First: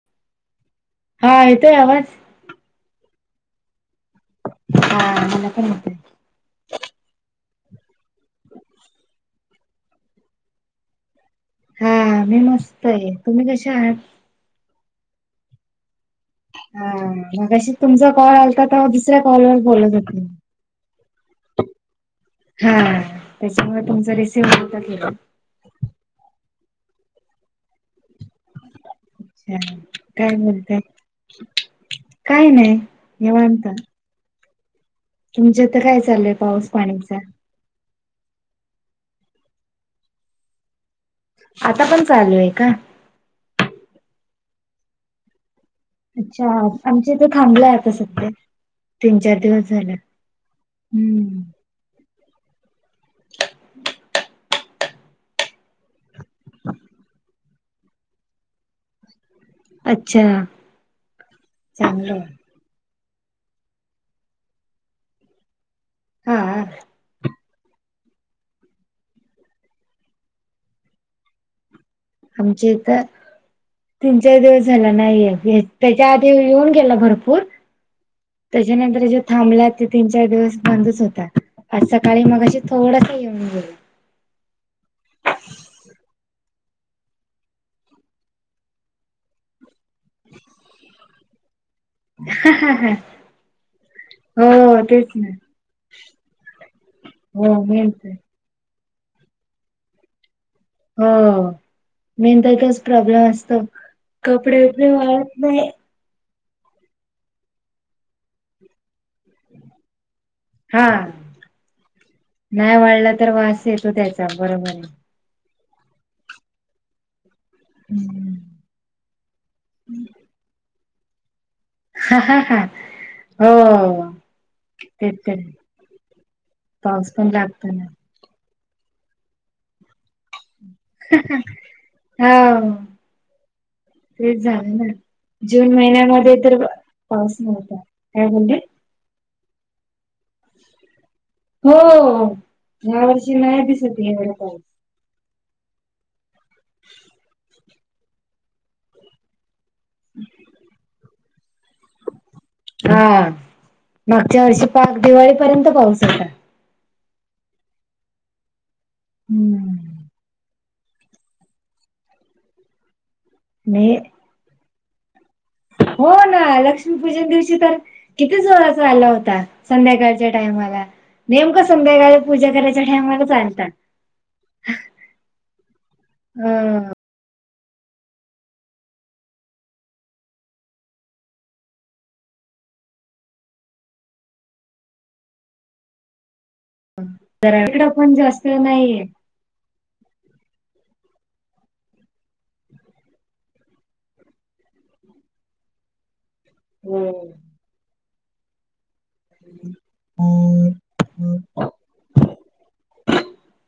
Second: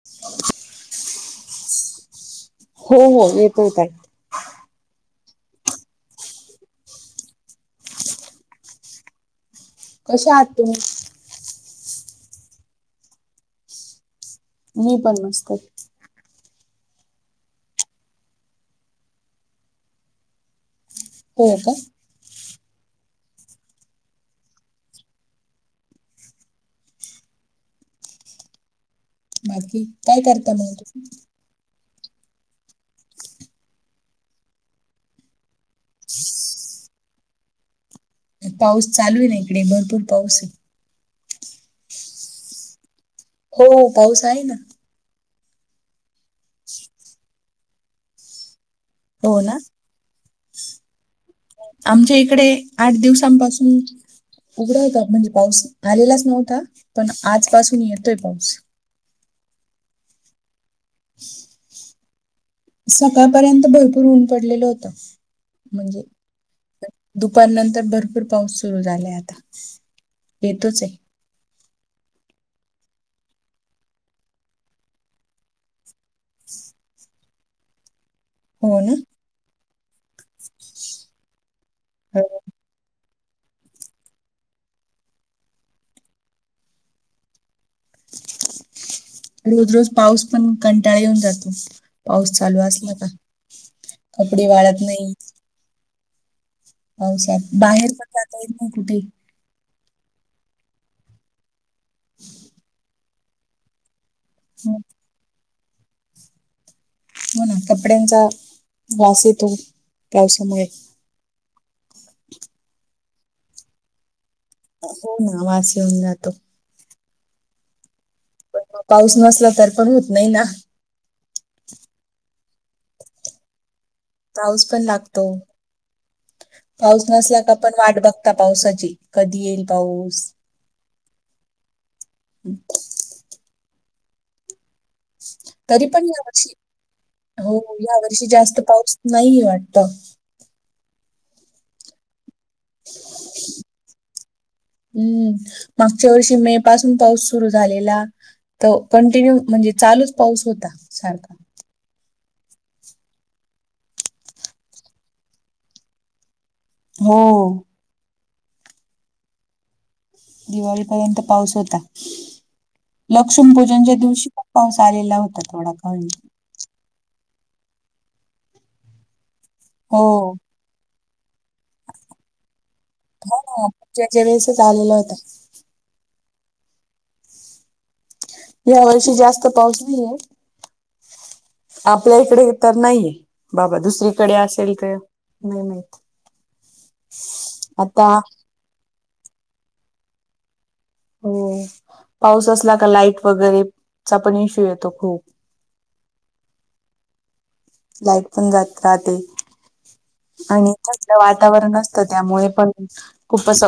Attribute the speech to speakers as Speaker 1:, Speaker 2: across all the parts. Speaker 1: [inaudible]
Speaker 2: हा येतोय आवाज
Speaker 1: हो हो येतोय ताई
Speaker 2: हा मला पण येतोय.
Speaker 1: कशा आहात तुम्ही?
Speaker 2: हा मी मस्त य तुम्ही कशे आहात?
Speaker 1: मी पण मस्त.
Speaker 2: हा मगाशी तुमचा कॉल आलता तवा दुसऱ्या कॉलवर बोलत होते मी
Speaker 1: होय का
Speaker 2: हा त्याच्यामुळे तुमचा रिसिव्ह नव्हता केला हं
Speaker 1: बाकी
Speaker 2: काय
Speaker 1: करता मग
Speaker 2: म्हणता
Speaker 1: तुम्ही?
Speaker 2: काय नाय निवांत तुमच्या इथं काय चांलय पाऊस पाणीच
Speaker 1: पाऊस चालू ये ना इकडे भरपूर पाऊस ये.
Speaker 2: आता पण चालू ये का?
Speaker 1: हो पाऊस आहे ना.
Speaker 2: अच्छा आमच्या इथे थांबलाय आता सध्या तीन चार
Speaker 1: हो ना?
Speaker 2: दिवस झाल हुं
Speaker 1: आमच्या इकडे आठ दिवसांपासून उघडा होता म्हणजे पाऊस आलेलाच नव्हता पण आजपासून येतोय पाऊस
Speaker 2: अच्छा चांगलय
Speaker 1: सकाळपर्यंत भरपूर ऊन पडलेलं होत म्हणजे
Speaker 2: हा
Speaker 1: दु पार नंतर भरपूर पाऊस सुरू झालाय आता येतोचय
Speaker 2: आमच्या इथं तीन चार दिवस झाला नाहीये हे त्याच्या आधी येऊन गेला भरपूर
Speaker 1: हो ना?
Speaker 2: त्याच्यानंतर जो थांबला त्यो तीन चार दिवस बंदच होता. आज
Speaker 1: हो.
Speaker 2: सकाळी मघाशी थोडासा येऊन गेल
Speaker 1: रोज रोज पाऊस पण कंटाळा येऊन जातो पाऊस चालू असला का कपडे वाळत
Speaker 2: हो तेच
Speaker 1: नाई.
Speaker 2: ना
Speaker 1: पावसात
Speaker 2: हो मेन
Speaker 1: बाहेर पण
Speaker 2: तर
Speaker 1: जताा येत नाय कुठे
Speaker 2: हो मेन त तोच प्रॉब्लेम असतो कपडे
Speaker 1: मग
Speaker 2: बीपडे वाळत नाही.
Speaker 1: हो ना कपड्यांचा वास येतो. पावसामुळे
Speaker 2: हा नाय वाळला तर वास येतो त्याचा बरोबरय
Speaker 1: हो ना वास येऊन जातो.
Speaker 2: हुं हुं
Speaker 1: पण म पाऊस नसला तर पण होत नाही ना
Speaker 2: हा हा हा हो
Speaker 1: पाऊस पण
Speaker 2: तेच
Speaker 1: लागतो
Speaker 2: तर
Speaker 1: पाऊस नसला का पण वाट बघ आता पावसाची कधी येईल पाऊस
Speaker 2: हावं तेच झालं ना जून
Speaker 1: तरी पण
Speaker 2: महिन्यानंमध्ये
Speaker 1: यावर्षी
Speaker 2: तर पाऊस नव्हता काय बोलली
Speaker 1: नाहीये वाटत.
Speaker 2: हो ह्या वर्षी नाय दिसत ये एवढा पाऊस.
Speaker 1: हम्म मागच्या वर्षी मे पासून पाऊस सुरू झालेला तो कंटिन्यू म्हणजे चालूच पाऊस होता सारखा
Speaker 2: हा मागच्या वर्षी पाक दिवाळीपर्यंत पाहचता.
Speaker 1: हो.
Speaker 2: [unintelligible]
Speaker 1: दिवाळीपर्यंत पाऊस होता मग लक्ष्मी पूजनच्या दिवशी पाऊस आलेला होता. थोडा कमी.
Speaker 2: हो ना लक्ष्मीपूजन दिवशी तर कितीच वराचा आला होता.
Speaker 1: हो
Speaker 2: संध्याकाळच्या टाइमाला नेमकं संध्याकाळ पूजा करायच्या टाइमालचा
Speaker 1: हो ना
Speaker 2: आलता
Speaker 1: पूजेच्या वेळेसच आलेला होता.
Speaker 2: अ
Speaker 1: या वर्षी जास्त पाऊस नाहीय. आपल्या इकडे तर नाहीये बाबा दुसरीकडे असेल का? नाही नाही.
Speaker 2: जरा इकड पण जास्त नाहीये.
Speaker 1: हो पाऊस असला का लाईट वगैरेचा पण इश्यू येतो खूप
Speaker 2: होम्.
Speaker 1: लाईट पण जात राहते आणि थंड वातावरण असतं त्यामुळे पण खूपच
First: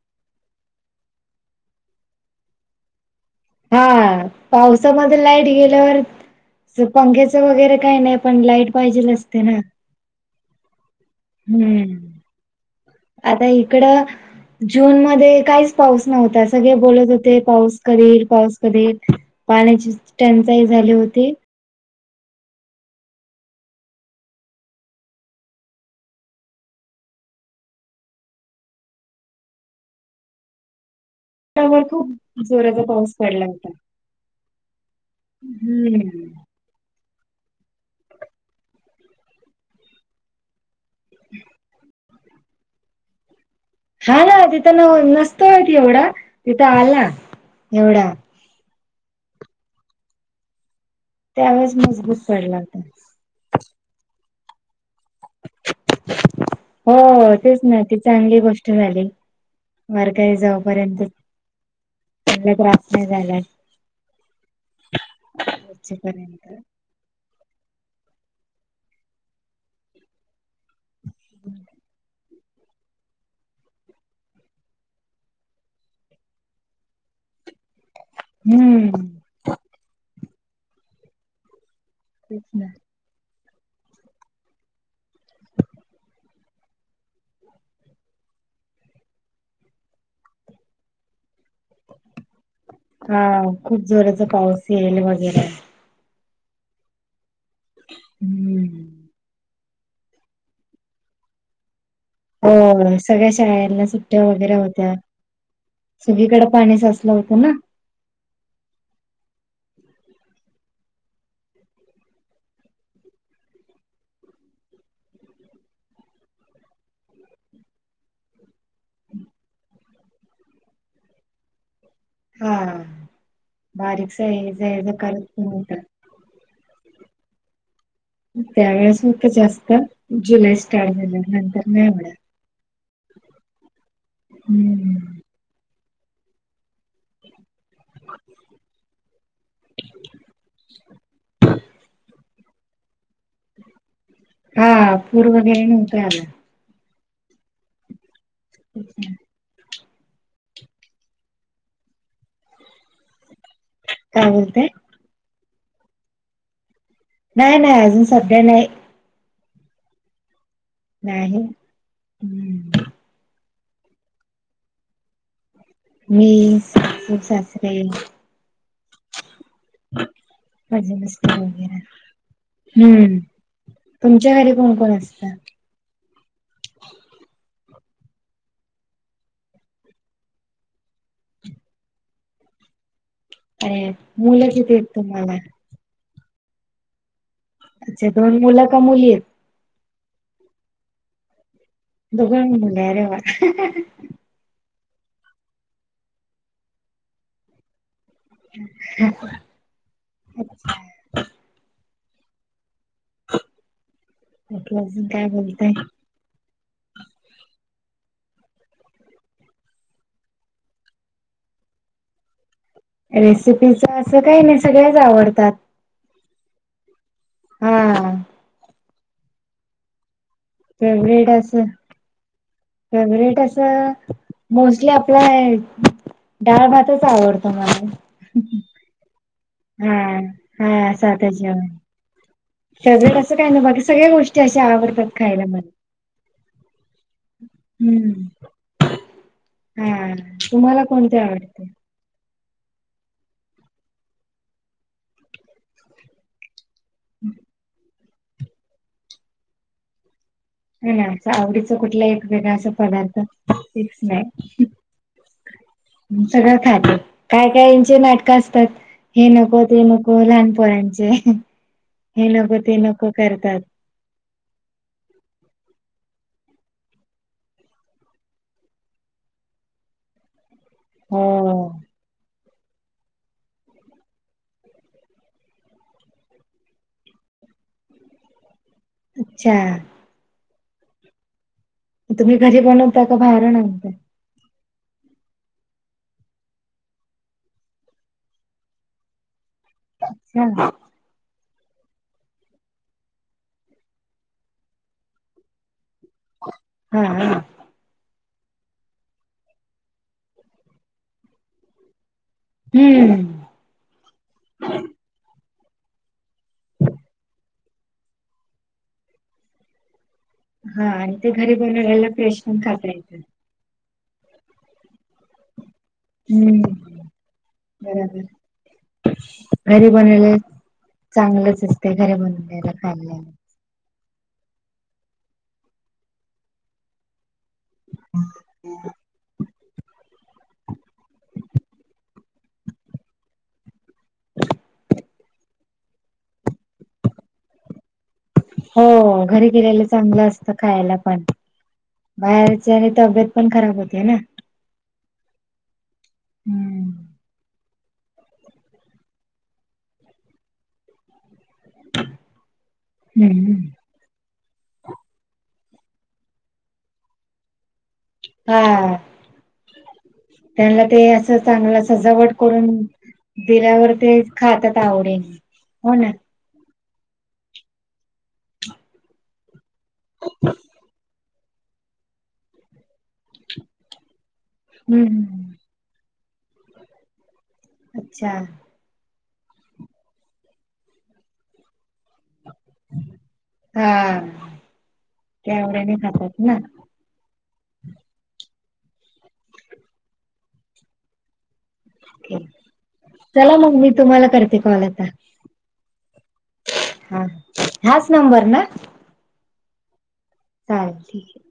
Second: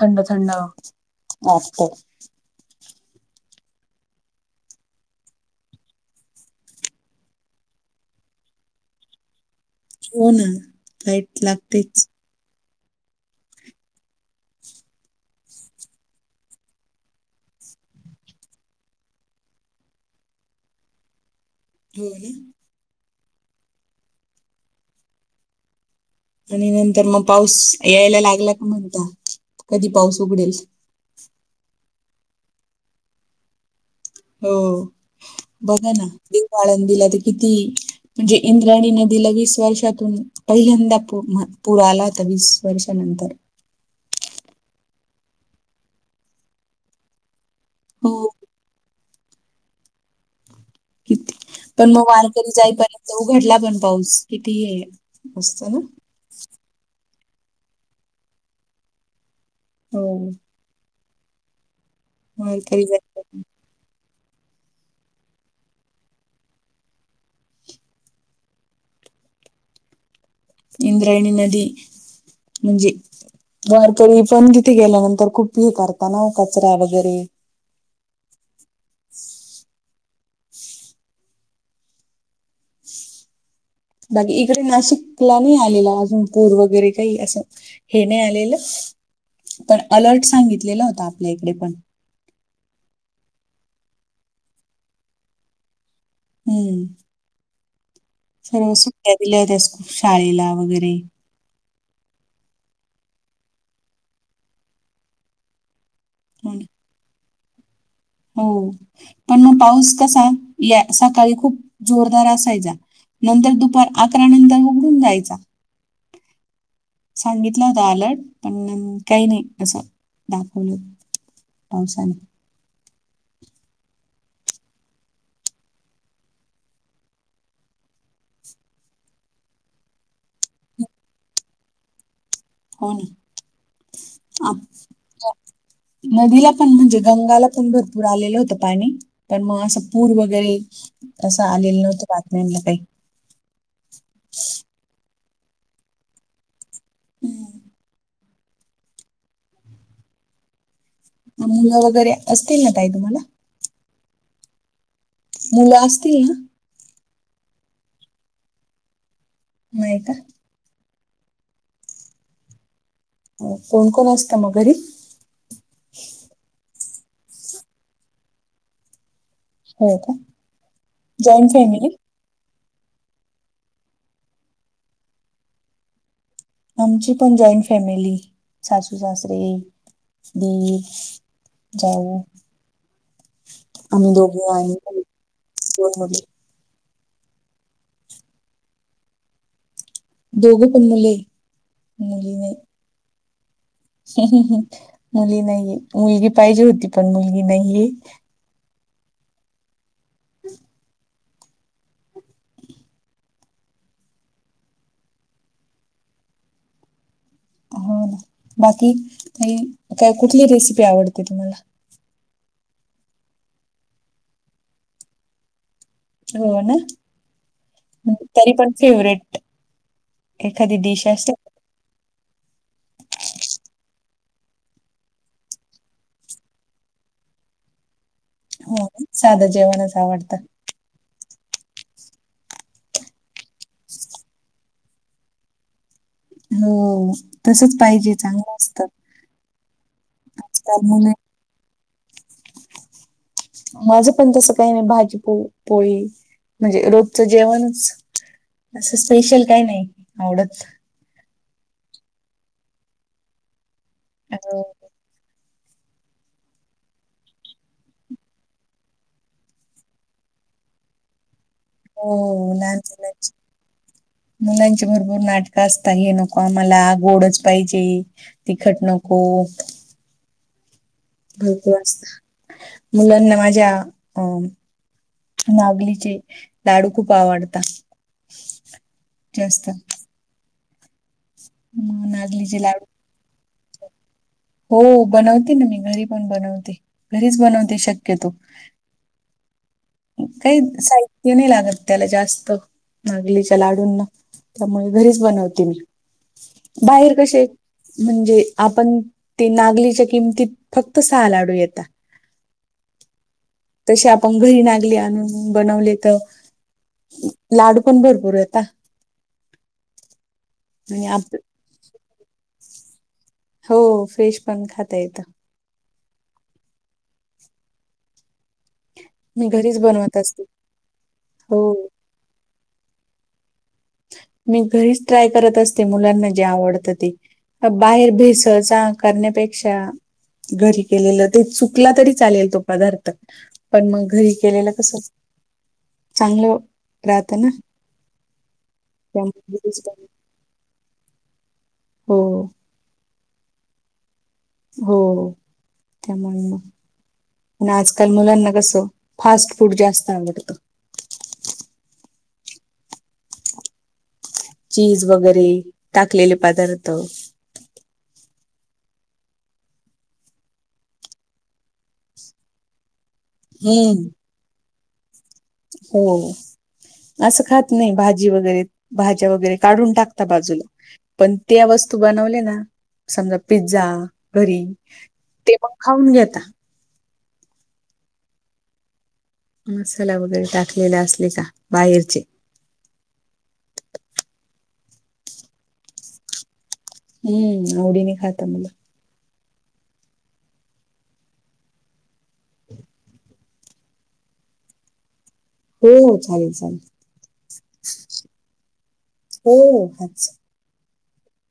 Speaker 1: थंड थंड अचछ.
Speaker 2: हा पावसामध्ये लाईट गेल्यावर पंखेचं वगैरे काही नाही पण लाईट पाहिजेल असते ना.
Speaker 1: हो ना लाईट लागतेच.
Speaker 2: हम्म आता इकड. जून मध्ये काहीच पाऊस नव्हता सगळे बोलत होते पाऊस करधीील [unintelligible] पाऊस करधीील [unintelligible] पाण्याची टंचाई झाली होती.
Speaker 1: हो ना. आणि नंतर मग पाऊस यायला लागला का म्हणता कधी पाऊस उघडेल.
Speaker 2: व खूप जोराचा पाऊस पडला होता.
Speaker 1: हो बघा ना.
Speaker 2: हम्म
Speaker 1: ळ दिला तर किती म्हणजे इंद्राणी न दिला वीस वर्षातून पहिल्यांदा पुूर आला होता वीस वर्षानंतर
Speaker 2: हा ना तिथं न नसतोय एवढा तिथं आला एवढा
Speaker 1: हो कि
Speaker 2: त्यावेळेस
Speaker 1: पण मग
Speaker 2: मजबूत
Speaker 1: वारकरी
Speaker 2: पडला होता
Speaker 1: जायपर्यंत उघडला पण पाऊस किती असत ना.
Speaker 2: हो तेच ना ती चांगली गोष्ट झाली
Speaker 1: हो
Speaker 2: वारकाई जाऊ यंत
Speaker 1: वारकरी
Speaker 2: ग्रफ नाही झाला.
Speaker 1: जाईपर्यंत
Speaker 2: जपर्यंत
Speaker 1: इंद्राणी नदी म्हणजे वारकरी पण तिथे गेल्यानंतर खूप हे करताना कचरा वगैरे
Speaker 2: हम्म.
Speaker 1: [unintelligible]
Speaker 2: तेच ना.
Speaker 1: बाकी इकडे नाशिकला नाही आलेला अजून पूर वगैरे काही असं. हे नाही आलेलं पण अलर्ट सांगितलेला होता आपल्या इकडे पण
Speaker 2: हा खूप जोराचा पाऊस येईल वगैरे
Speaker 1: हम्म.
Speaker 2: हम्म.
Speaker 1: सर्व सुट्ट्या दिल्या होत्यासूप शाळेला वगैरे
Speaker 2: अ सगळ्या शाळेना सुट्ट्या वगैरे होत्या सगळीकडे
Speaker 1: हो ना.
Speaker 2: पाणी साचलं होतं. हो ना.
Speaker 1: हो पण मग पाऊस कसा या सकाळी खूप जोरदार असायचा. नंतर दुपार अकरा नंतर उघडून जायचा. सांगितलं होता आलर्ट, पण काही नाही असं दाखवलं. पाऊस आणि
Speaker 2: हा बारीक हे जाच करतत. त्या वेळेस मत जास्त जुलै स्टार्ट झालं नंतर म येवढं.
Speaker 1: हो ना आप
Speaker 2: हम्म
Speaker 1: आ. नदीला पण म्हणजे, गंगाला पण भरपूर आलेलं होतं पाणी. पण मग असं पूर वगैरे असं आलेलं नव्हतं बातम्यांला काही.
Speaker 2: हा पूर व वैगेरे नव्हत आला.
Speaker 1: ह.
Speaker 2: अच्छा.
Speaker 1: मुलं वगैरे असतील ना काही तुम्हाला.
Speaker 2: काय म्हणते.
Speaker 1: मुल असतील ना.
Speaker 2: नाही नाही अजून सध्या नाही.
Speaker 1: नाही का.
Speaker 2: नाही हम्.
Speaker 1: कोण कोण असतं मग घरी.
Speaker 2: मी सासरे.
Speaker 1: हो का
Speaker 2: मज मस्
Speaker 1: जॉईंट
Speaker 2: वगैरे.
Speaker 1: फॅमिली
Speaker 2: हम्म, तुमच्या घरी कोण कोण असतात.
Speaker 1: आमची पण जॉईंट फॅमिली, सासू, सासरे, दीर. जाऊ.
Speaker 2: हम्म
Speaker 1: आम्ही दोघे
Speaker 2: मुलं
Speaker 1: आणि
Speaker 2: किती आहेत तुम्हाला.
Speaker 1: दोन.
Speaker 2: अच्छा, दोन मुलं का मुली आहेत.
Speaker 1: दोघ पन मुले. मुली
Speaker 2: दोघे
Speaker 1: नाही
Speaker 2: पण मुले आरे वा.
Speaker 1: मुली नाहीये, मुलगी पाहिजे होती पण मुलगी नाहीये.
Speaker 2: [unintelligible] त्यालं अजून काय बोलतय.
Speaker 1: हो ना बाकी का काय कुठली रेसिपी आवडते तुम्हाला.
Speaker 2: रेसिपीच असं काही नाही सगळ्याच आवडतात.
Speaker 1: हो ना,
Speaker 2: हा
Speaker 1: तरी पण फेवरेट. एखादी डिश अस.
Speaker 2: फेवरेट असं फेवरेट असं मोस्टली आपलं आहे. डाळ भातच आवडत मला.
Speaker 1: साधाच.
Speaker 2: हा हा साधाच जेवण. फेवरेट आस काही नाही ना बाकी सगळ्या गोष्टी अशे आवडतात खायला मला.
Speaker 1: हो. तसच पाहिजे
Speaker 2: हम्म
Speaker 1: चांगलं असत,
Speaker 2: हा.
Speaker 1: आज
Speaker 2: तुम्हाला
Speaker 1: कल मुले.
Speaker 2: कोणते आवडते?
Speaker 1: माझ पण तस काही नाही. भाजी पण पोळी म्हणजे रोजचं जेवणच, असं स्पेशल काही नाही आवडत.
Speaker 2: नाही नाही अस आवडीच कुठला एक मेकांच अस पदार्थ फिक्स
Speaker 1: हो,
Speaker 2: नाही. सगळं खाते, काय कायचे नाटकं असतात. हे नको ते नको लहानपुरांचे हे
Speaker 1: हो.
Speaker 2: नको ते नको करतात.
Speaker 1: मुलांचे भरपूर नाटकं असत. हे नको आम्हाला गोडच पाहिजे. तिखट नको.
Speaker 2: हो
Speaker 1: माहिती असत मुलांना माझ्या अं. नागलीचे लाडू खूप आवडतात
Speaker 2: अच्छा
Speaker 1: जास्त. [inaudible]
Speaker 2: तुम्ही घरी
Speaker 1: नागलीचे लाडू
Speaker 2: बनवता का बाहेर आणता
Speaker 1: हो बनवते ना मी घरी पण बनवते घरीच बनवते शक्यतो. काय
Speaker 2: अच्छा
Speaker 1: साई ते नाही लागत त्याला जास्त नागलीच्या लाडूंना त्यामुळे घरीच बनवते मी
Speaker 2: हा
Speaker 1: बाहेर
Speaker 2: हा
Speaker 1: कसे म्हणजे आपण ते नागलीच्या किमतीत फक्त सहा लाडू येता.
Speaker 2: हम्म
Speaker 1: तसे आपण घरी नागली आणून बनवले तर लाडू पण भरपूर येता
Speaker 2: हा आणि ते घरी बनूनयला फ्रेश पण खातायेता
Speaker 1: हो फ्रेश पण खाता येतं
Speaker 2: हम्म बरोबर
Speaker 1: मी घरीच
Speaker 2: घरी
Speaker 1: बनवत
Speaker 2: बनलेल
Speaker 1: असते. हो,
Speaker 2: चांगलंच असते घरी बनलेला खायला
Speaker 1: मी घरीच ट्राय करत असते मुलांना जे आवडतं ते बाहेर भिसळ सहचन करण्यापेक्षा घरी केलेलं ते चुकला तरी चालेल तो पदार्थ पण मग घरी केलेलं कस चांगलं राहतं ना
Speaker 2: हो घरी
Speaker 1: त्यामुळे घरीच
Speaker 2: गेलेलं
Speaker 1: बनव
Speaker 2: चांगलं असतं खायला पण
Speaker 1: हो,
Speaker 2: बाहेरचे आणि तब्येत पण खराब होतेे ना
Speaker 1: हो त्यामुळे मग
Speaker 2: हम्म
Speaker 1: पण आजकाल मुलांना कसं फास्ट फूड जास्त आवडतं.
Speaker 2: हम्म
Speaker 1: चीज वगैरे टाकलेले पदार्थ
Speaker 2: हा आ त्यांना ते असं चांगलं सजावट करून दिल्यावर
Speaker 1: हम्म,
Speaker 2: ते खातात आवडीनी
Speaker 1: हो असं खात नाही भाजी वगैरे भाज्या वगैरे काढून टाकता बाजूला पण त्या वस्तू बनवल्या ना समजा पिझ्झा घरी
Speaker 2: हम्म
Speaker 1: ते
Speaker 2: हम्म
Speaker 1: मग खाऊन घेता
Speaker 2: अच्छा
Speaker 1: मसाला वगैरे टाकलेला असले का बाहेरचे
Speaker 2: हा ते आडीने खातात ना
Speaker 1: हम्म आवडीने खाताता ब
Speaker 2: चला मग मी तुम्हाला करते कॉल आता
Speaker 1: हो हो चालेल चालेल
Speaker 2: हा हाच नंबर ना
Speaker 1: हो हाच नंबर
Speaker 2: चालेल ठीक आहे